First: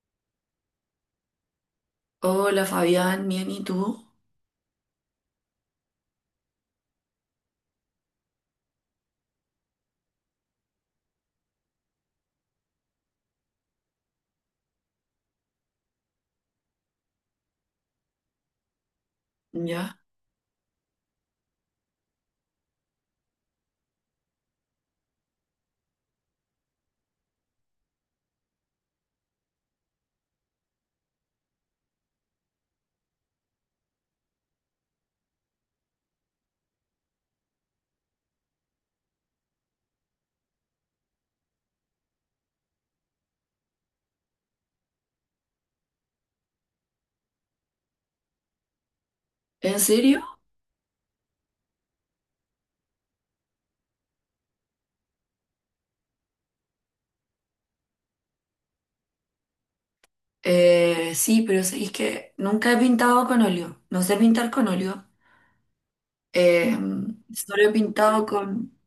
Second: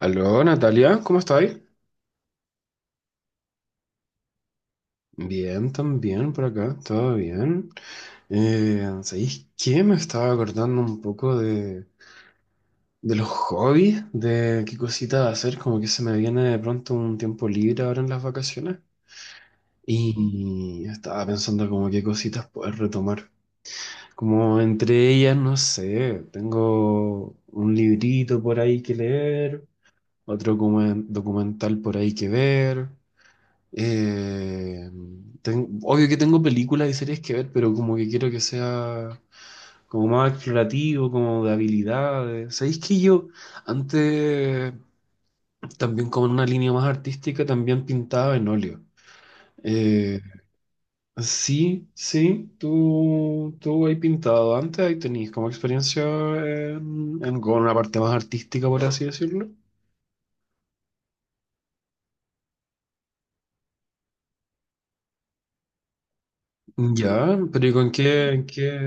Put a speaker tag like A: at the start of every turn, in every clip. A: Aló, Natalia, ¿cómo estáis?
B: Hola Fabián, bien, ¿y tú?
A: Bien, también por acá, todo bien. ¿Sabéis qué? Me estaba acordando un poco de los hobbies, de qué cositas hacer, como que se me viene de pronto un tiempo libre ahora en las vacaciones.
B: ¿Ya?
A: Y estaba pensando como qué cositas poder retomar. Como entre ellas, no sé, tengo un librito por ahí que leer, otro como documental por ahí que ver. Eh, Obvio que tengo películas y series que ver, pero como que quiero que sea como más explorativo, como de habilidades. ¿Sabéis que yo antes, también como en una línea más artística, también pintaba en óleo?
B: ¿En
A: Eh,
B: serio?
A: sí, sí, tú has pintado antes, ahí tenéis como experiencia con una parte más artística, por así decirlo.
B: Sí, pero es que nunca he pintado con óleo. No sé pintar con óleo. Eh,
A: Ya,
B: solo
A: pero ¿y
B: he
A: con
B: pintado
A: qué, en qué?
B: con,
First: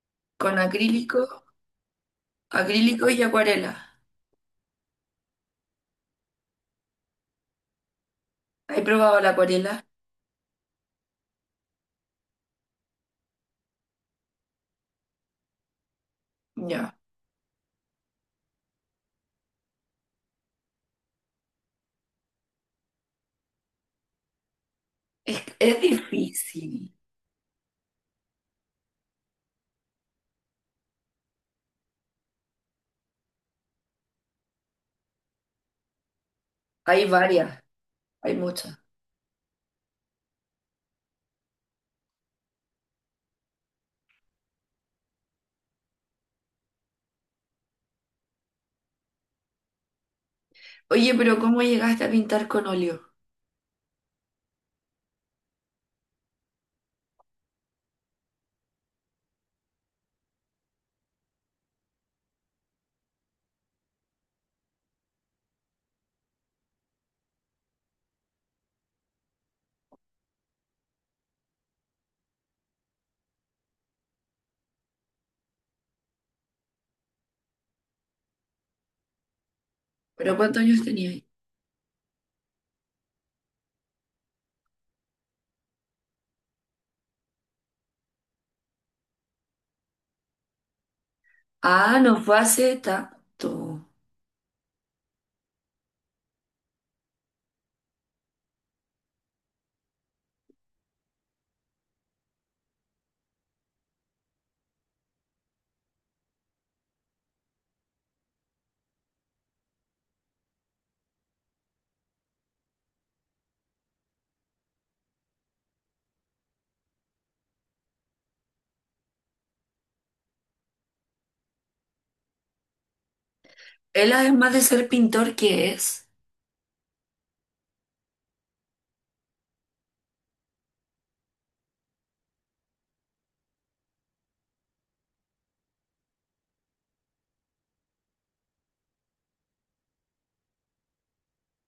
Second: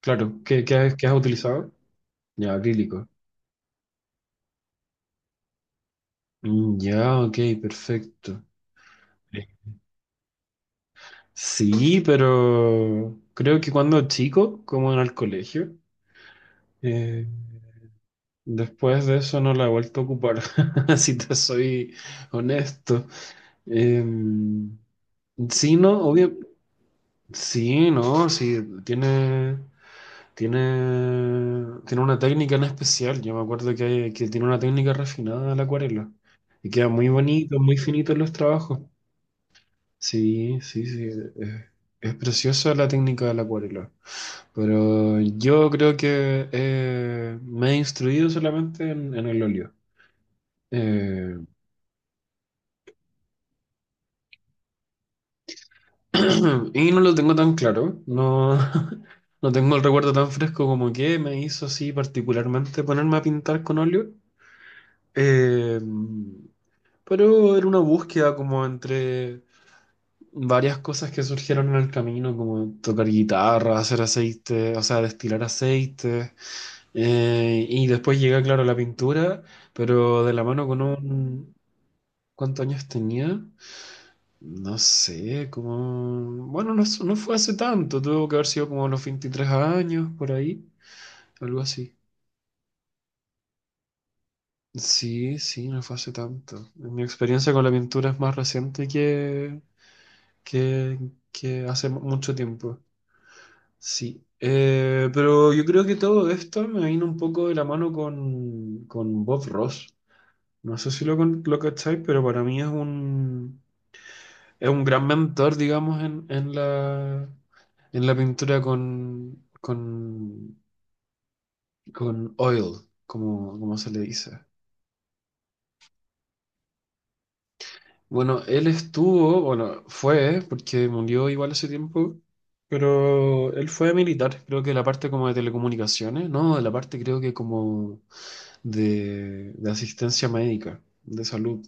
A: Claro,
B: con
A: ¿qué has
B: acrílico,
A: utilizado? Ya, acrílico.
B: acrílico y acuarela.
A: Mm, ya, ok, perfecto.
B: ¿He probado la
A: Sí.
B: acuarela?
A: Sí, pero creo que cuando chico, como en el colegio,
B: Ya.
A: eh, después de eso no la he vuelto a ocupar, si te soy honesto. Eh,
B: Es,
A: sí,
B: es
A: no, obvio,
B: difícil.
A: sí, no, sí, tiene, tiene una técnica en especial. Yo me acuerdo que tiene una técnica refinada de la acuarela y queda
B: Hay
A: muy bonito,
B: varias,
A: muy finito en los
B: hay muchas.
A: trabajos. Sí, sí, sí. eh, Es, preciosa la técnica del la Pero yo creo que me he instruido solamente en el óleo.
B: Oye,
A: Eh,
B: pero ¿cómo llegaste a pintar con óleo?
A: y no lo tengo tan claro. No, no tengo el recuerdo tan fresco como que me hizo así particularmente ponerme a pintar con óleo. Eh, pero era una búsqueda como entre varias cosas que surgieron en el camino, como tocar guitarra, hacer aceite, o sea, destilar aceite. Y después llega, claro, la pintura, pero de
B: ¿Pero
A: la
B: cuántos
A: mano con
B: años tenías?
A: un... ¿Cuántos años tenía? No sé, como... Bueno, no, no fue hace tanto, tuvo que haber sido como a los 23 años, por ahí, algo así.
B: Ah, no fue hace tanto.
A: Sí, sí, no fue hace tanto. Mi experiencia con la pintura es más reciente que, que hace mucho tiempo. Sí. Pero yo creo que todo esto me vino un poco de la mano con Bob Ross. No sé si lo cacháis, pero para mí es un, gran mentor, digamos, en la pintura con oil, como se le
B: Él
A: dice.
B: además de ser pintor, ¿qué es?
A: Bueno, él estuvo, bueno, fue, porque murió igual hace tiempo, pero él fue militar, creo que de la parte como de telecomunicaciones, ¿no? De la parte creo que como de asistencia médica, de salud.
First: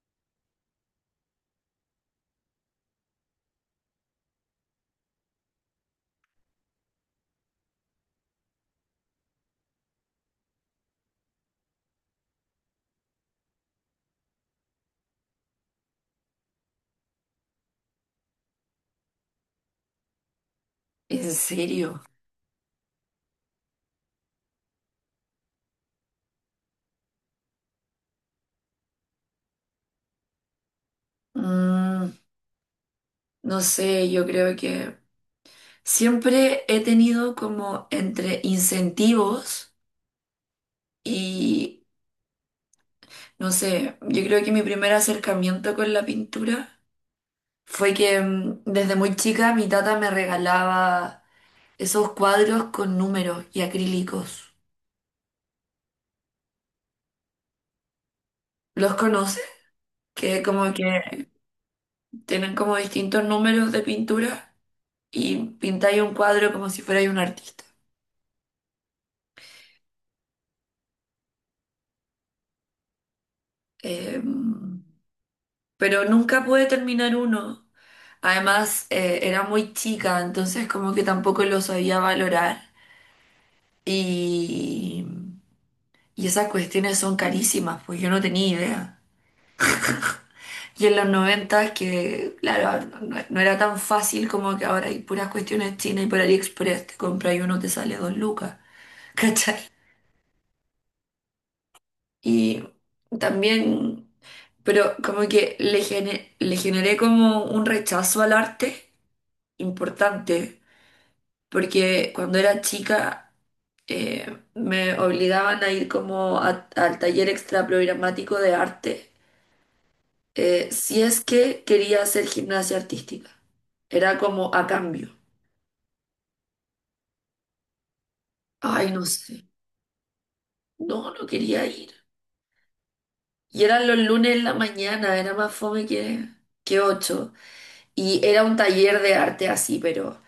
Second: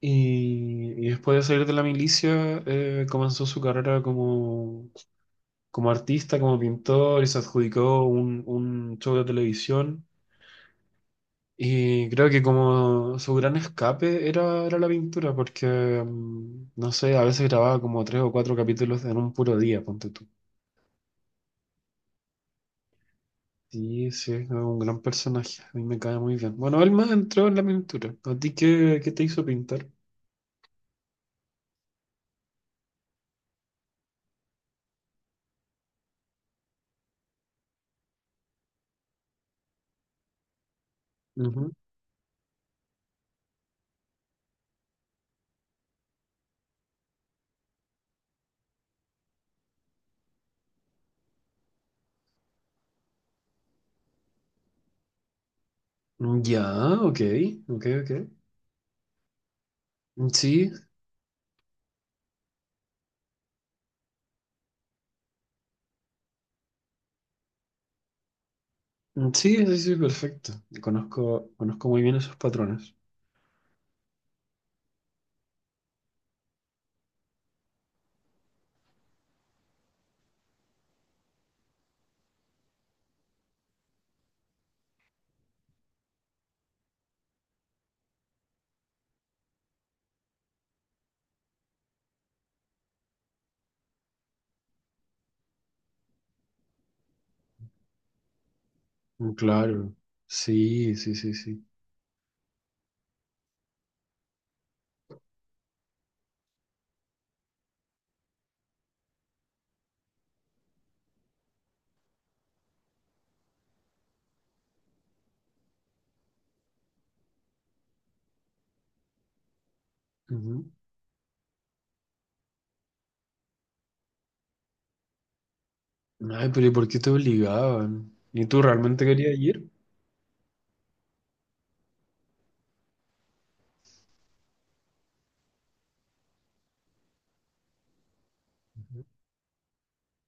A: Y después de salir de la milicia, comenzó su carrera como artista, como pintor, y se adjudicó un show de televisión. Y creo que como su gran escape era la pintura, porque, no sé, a veces grababa como 3 o 4 capítulos en un puro día, ponte tú.
B: ¿En serio?
A: Sí, sí, es un gran personaje, a mí me cae muy bien. Bueno, él más entró en la pintura. ¿A ti qué te hizo pintar?
B: Mm, no sé, yo creo que siempre he tenido como entre incentivos
A: Ujú.
B: y, no sé, yo creo que mi primer acercamiento con la pintura fue que desde muy chica mi tata me regalaba esos cuadros con números y acrílicos.
A: Ya, ok, ok, ok.
B: ¿Los conoces? Que
A: Sí,
B: como que tienen como distintos números de pintura y pintáis un cuadro como si fuerais un artista.
A: mm, sí, sí, sí, perfecto. Conozco muy bien esos patrones.
B: Em, pero nunca pude terminar uno. Además, era muy chica, entonces como que tampoco lo sabía valorar. Y, y esas cuestiones son carísimas, pues yo no tenía idea. Y en los 90 que, claro, no era tan fácil como que ahora hay puras cuestiones chinas y por AliExpress te compras y uno te sale dos lucas,
A: Mm,
B: ¿cachai?
A: claro. Sí, sí, sí, sí.
B: Y también, pero como que le generé como un rechazo al arte importante porque cuando era chica me obligaban a ir como al taller extraprogramático de arte si es que quería hacer gimnasia artística. Era como a cambio.
A: Ujú. Ay, pero ¿y por qué te obligaban? ¿Y tú
B: Ay,
A: realmente
B: no
A: querías
B: sé.
A: ir?
B: No, no quería ir. Y eran los lunes en la mañana, era más fome que ocho. Y era un taller de arte así, pero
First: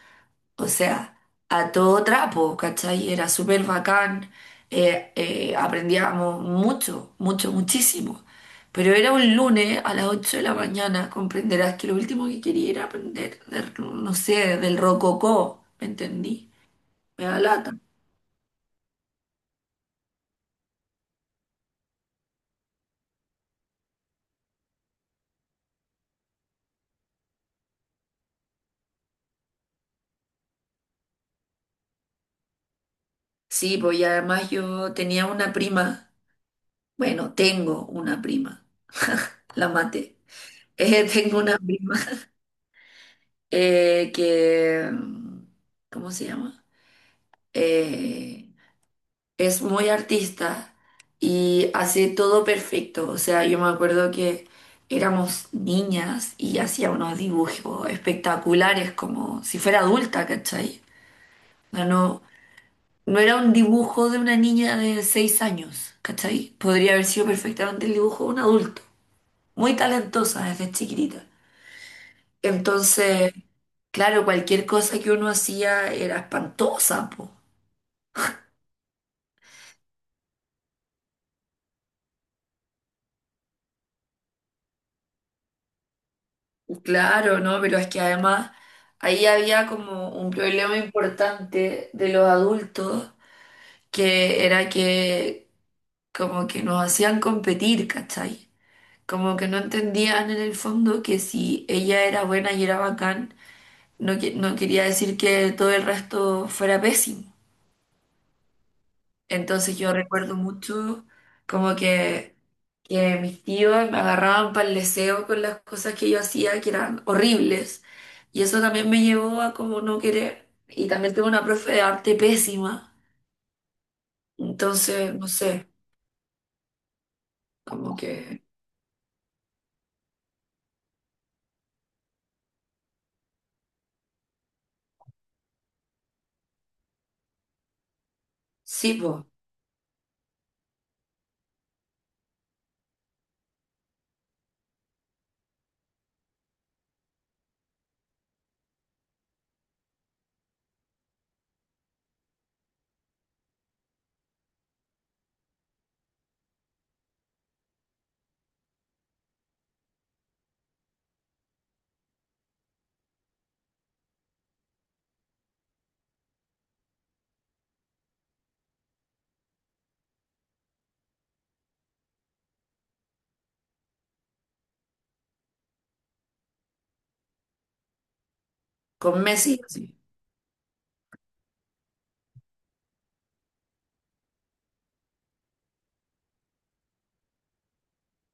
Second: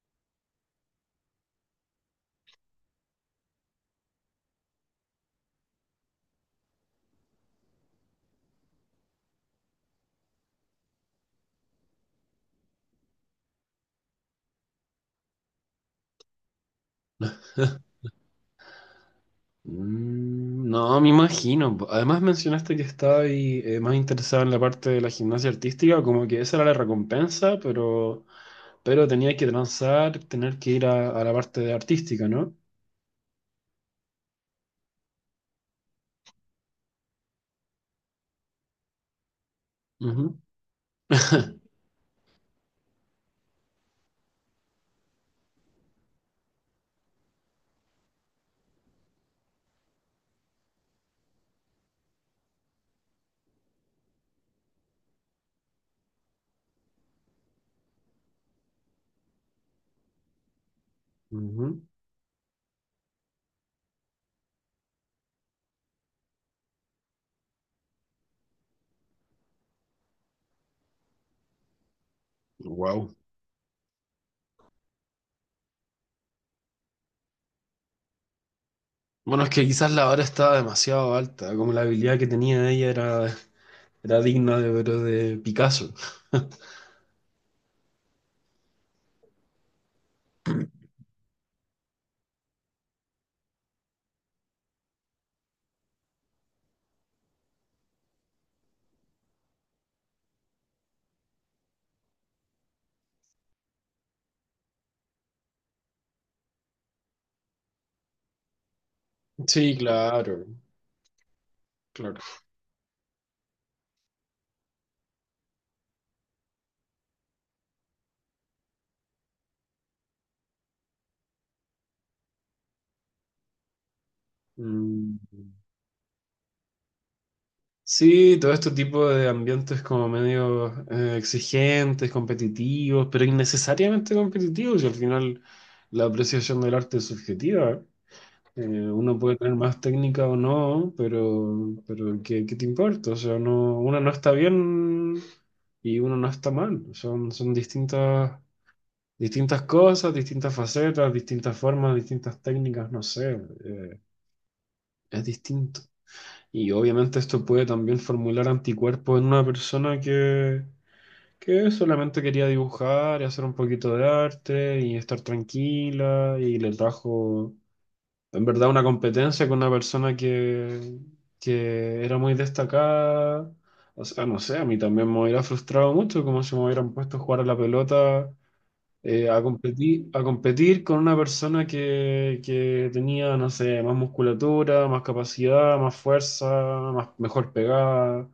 B: o sea, a todo trapo, ¿cachai? Era súper bacán, aprendíamos mucho, mucho, muchísimo. Pero era un lunes a las 8 de la mañana, comprenderás que lo último que quería era aprender, no sé, del rococó, ¿me entendí? Me da lata.
A: Mm, no, me imagino. Además mencionaste que estaba ahí, más interesado en la parte de la gimnasia artística, como que esa era la recompensa, pero, tenía que transar, tener que ir a la parte de artística, ¿no?
B: Sí, pues y además yo tenía una prima, bueno, tengo una prima, la maté. Tengo una prima que, ¿cómo se llama? Eh, es muy artista y hace todo perfecto. O sea, yo me acuerdo que éramos niñas y hacía unos dibujos espectaculares, como si fuera adulta, ¿cachai?
A: Wow.
B: No, no, no era un dibujo de una niña de 6 años, ¿cachai? Podría haber sido perfectamente el dibujo de un adulto. Muy talentosa desde chiquitita. Entonces, claro, cualquier cosa que uno hacía era espantosa, po.
A: Bueno, es que quizás la hora estaba demasiado alta, como la habilidad que tenía ella era digna de, pero de Picasso.
B: Claro, ¿no? Pero es que además ahí había como un problema importante de los adultos, que era que como que nos hacían competir, ¿cachai? Como que no entendían en el fondo que si ella era buena y era bacán, no, no quería decir que todo el resto fuera pésimo.
A: Sí,
B: Entonces yo recuerdo
A: claro,
B: mucho como
A: claro.
B: que mis tíos me agarraban para el deseo con las cosas que yo hacía, que eran horribles. Y eso también me llevó a como no querer. Y también tuve una profe de arte pésima. Entonces, no
A: Mm,
B: sé, como
A: sí,
B: que
A: todo este tipo de ambientes como medio exigentes, competitivos, pero innecesariamente competitivos, y al final la apreciación del arte es subjetiva.
B: sí,
A: Uno
B: po,
A: puede tener más técnica o no, pero, ¿qué te importa? O sea, no, uno no está bien y uno no está mal. Son distintas cosas, distintas facetas, distintas formas, distintas técnicas, no sé, eh, es distinto. Y obviamente esto puede también formular anticuerpos en una persona que solamente quería dibujar y hacer un poquito de arte y estar tranquila y le trajo en verdad una competencia con una persona que era muy destacada. O sea, no sé, a mí también me hubiera frustrado mucho como si me hubieran puesto a jugar a la pelota,
B: con
A: a
B: Messi, sí.
A: competir, a competir con una persona que tenía, no sé, más musculatura, más capacidad, más fuerza, mejor pegada.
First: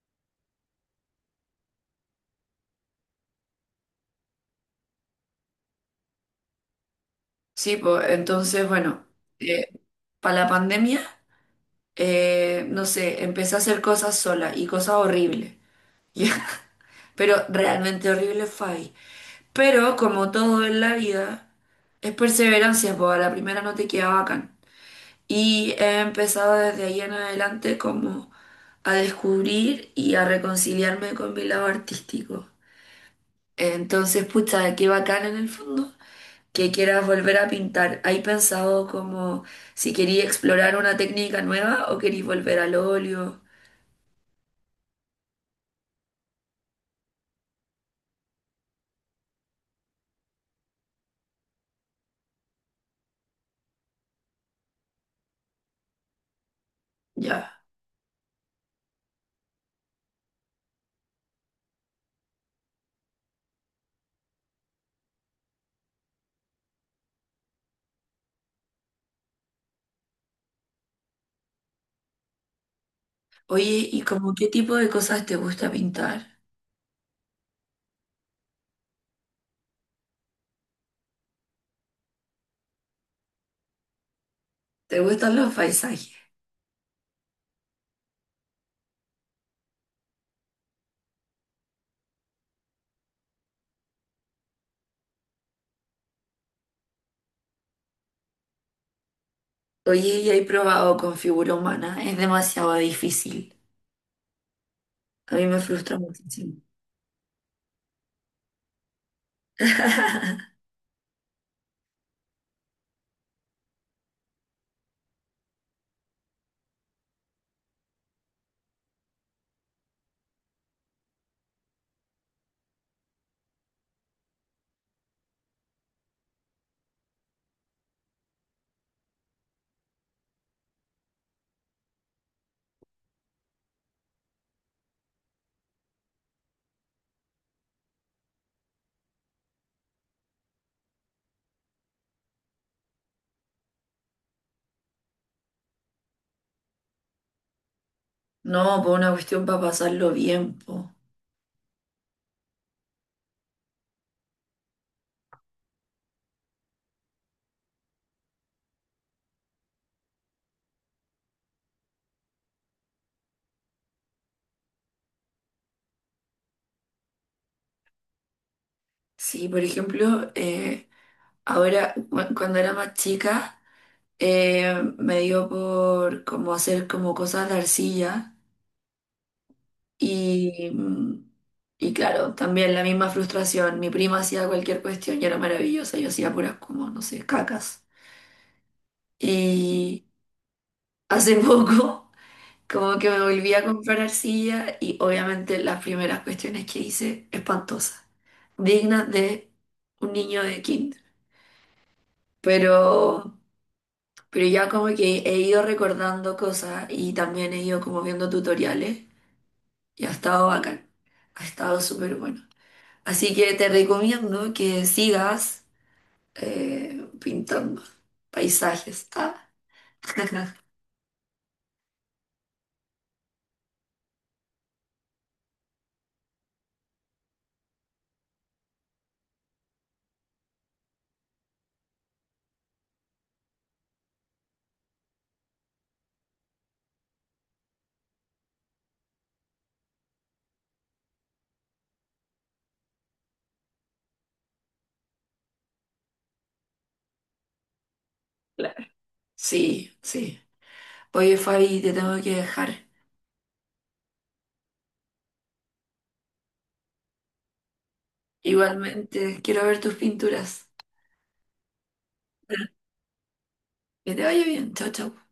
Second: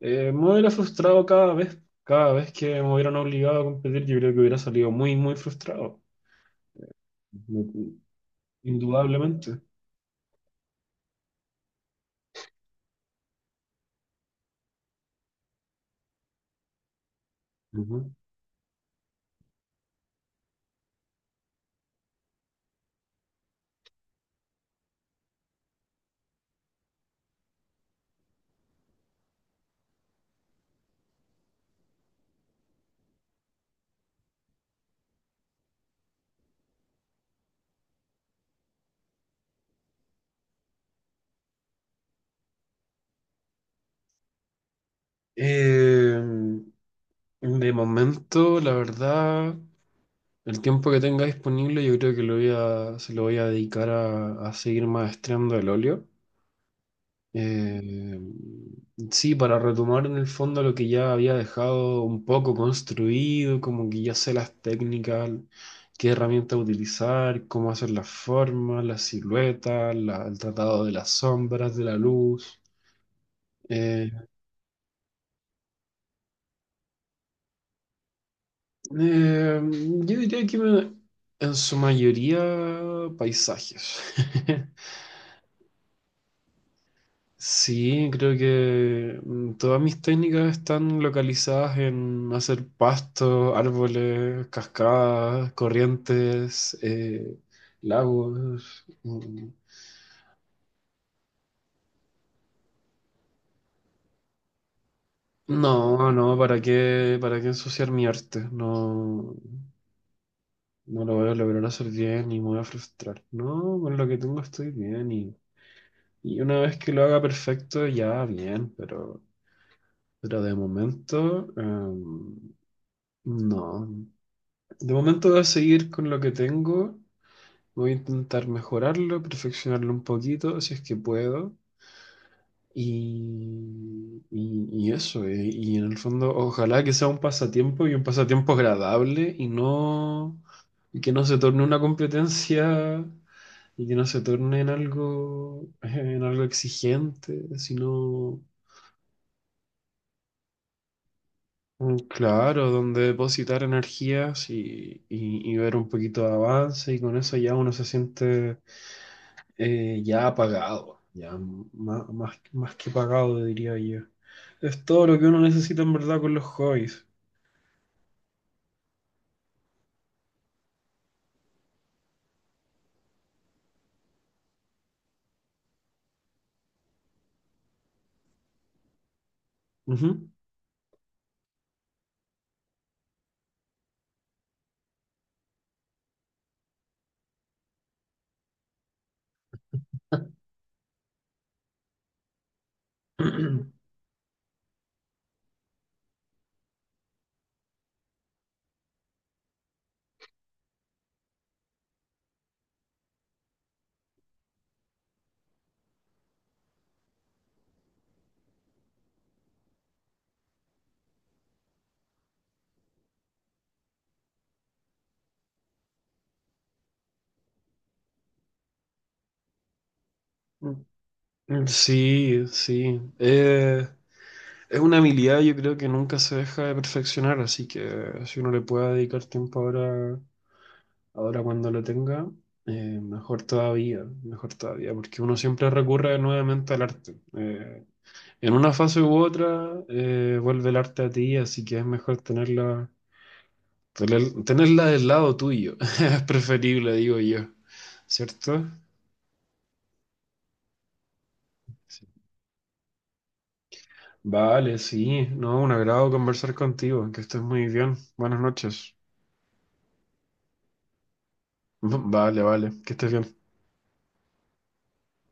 A: Me hubiera frustrado cada vez que me hubieran obligado a competir, yo creo que hubiera salido muy, muy frustrado,
B: Sí, pues entonces, bueno,
A: indudablemente.
B: para la pandemia, no sé, empecé a hacer cosas sola y cosas horribles. Pero realmente
A: Ujú.
B: horrible fue ahí. Pero como todo en la vida, es perseverancia, pues a la primera no te queda bacán. Y he empezado desde ahí en adelante como a descubrir y a reconciliarme con mi lado artístico. Entonces, pucha, qué bacán en el fondo que quieras volver a pintar. ¿Hay pensado como si quería explorar una técnica nueva o querís volver al óleo?
A: Eh, de momento, la verdad, el tiempo que tenga disponible yo creo que se lo voy a dedicar a seguir maestrando el óleo.
B: Ya.
A: Eh, sí, para retomar en el fondo lo que ya había dejado un poco construido, como que ya sé las técnicas, qué herramienta utilizar, cómo hacer las formas, las siluetas, el tratado de las sombras, de la luz.
B: Oye, ¿y como qué tipo de cosas te gusta pintar?
A: Eh, yo diría que en su mayoría paisajes.
B: ¿Te gustan los paisajes?
A: Sí, creo que todas mis técnicas están localizadas en hacer pastos, árboles, cascadas, corrientes, lagos. Mm,
B: Oye, ya he probado con figura humana, es demasiado difícil. A mí me frustra
A: no, no,
B: muchísimo.
A: ¿para qué ensuciar mi arte? No, no lo voy a lograr hacer bien y me voy a frustrar. No, con lo que tengo estoy bien, y una vez que lo haga perfecto, ya bien, pero de momento, no. De momento voy a seguir con lo que tengo, voy a intentar mejorarlo, perfeccionarlo un poquito, si es que puedo. Y eso, y en el fondo, ojalá que sea un pasatiempo y un pasatiempo agradable y no, y que no se torne una competencia y que no se torne en algo, en algo exigente, sino...
B: No, por una cuestión para pasarlo bien, po.
A: Mm, claro, donde depositar energías y ver un poquito de avance y con eso ya uno se siente ya apagado, ya más que pagado, diría yo. Es todo lo que uno necesita en verdad con los hobbies.
B: Sí, por ejemplo, ahora cuando era más chica me dio por como hacer como cosas de arcilla
A: Ujú.
B: y, mm, y claro, también la misma frustración. Mi prima hacía cualquier cuestión y era maravillosa, yo hacía puras como, no sé, cacas. Y hace poco... Como que me volví a comprar arcilla y obviamente las primeras cuestiones que hice, espantosas, dignas de un niño de kinder. Pero, pero ya como que he ido recordando cosas y también he ido como viendo tutoriales y ha estado bacán, ha estado súper bueno. Así que te recomiendo que sigas pintando paisajes. Ah.
A: Sí, sí. Es una habilidad yo creo que nunca se deja de perfeccionar, así que si uno le puede dedicar tiempo ahora cuando lo tenga, mejor todavía, porque uno siempre recurre nuevamente al arte. En una fase u otra, vuelve el arte a ti, así que es mejor tenerla, tenerla del lado tuyo. Es preferible, digo yo, ¿cierto?
B: Claro. Sí, sí. Oye, Fabi, te
A: Sí.
B: tengo que dejar.
A: Vale, sí, no, un agrado conversar contigo, que estés muy bien. Buenas noches.
B: Igualmente, quiero ver tus pinturas.
A: Vale, vale, que estés bien.
B: Que te vaya bien. Chao, chao.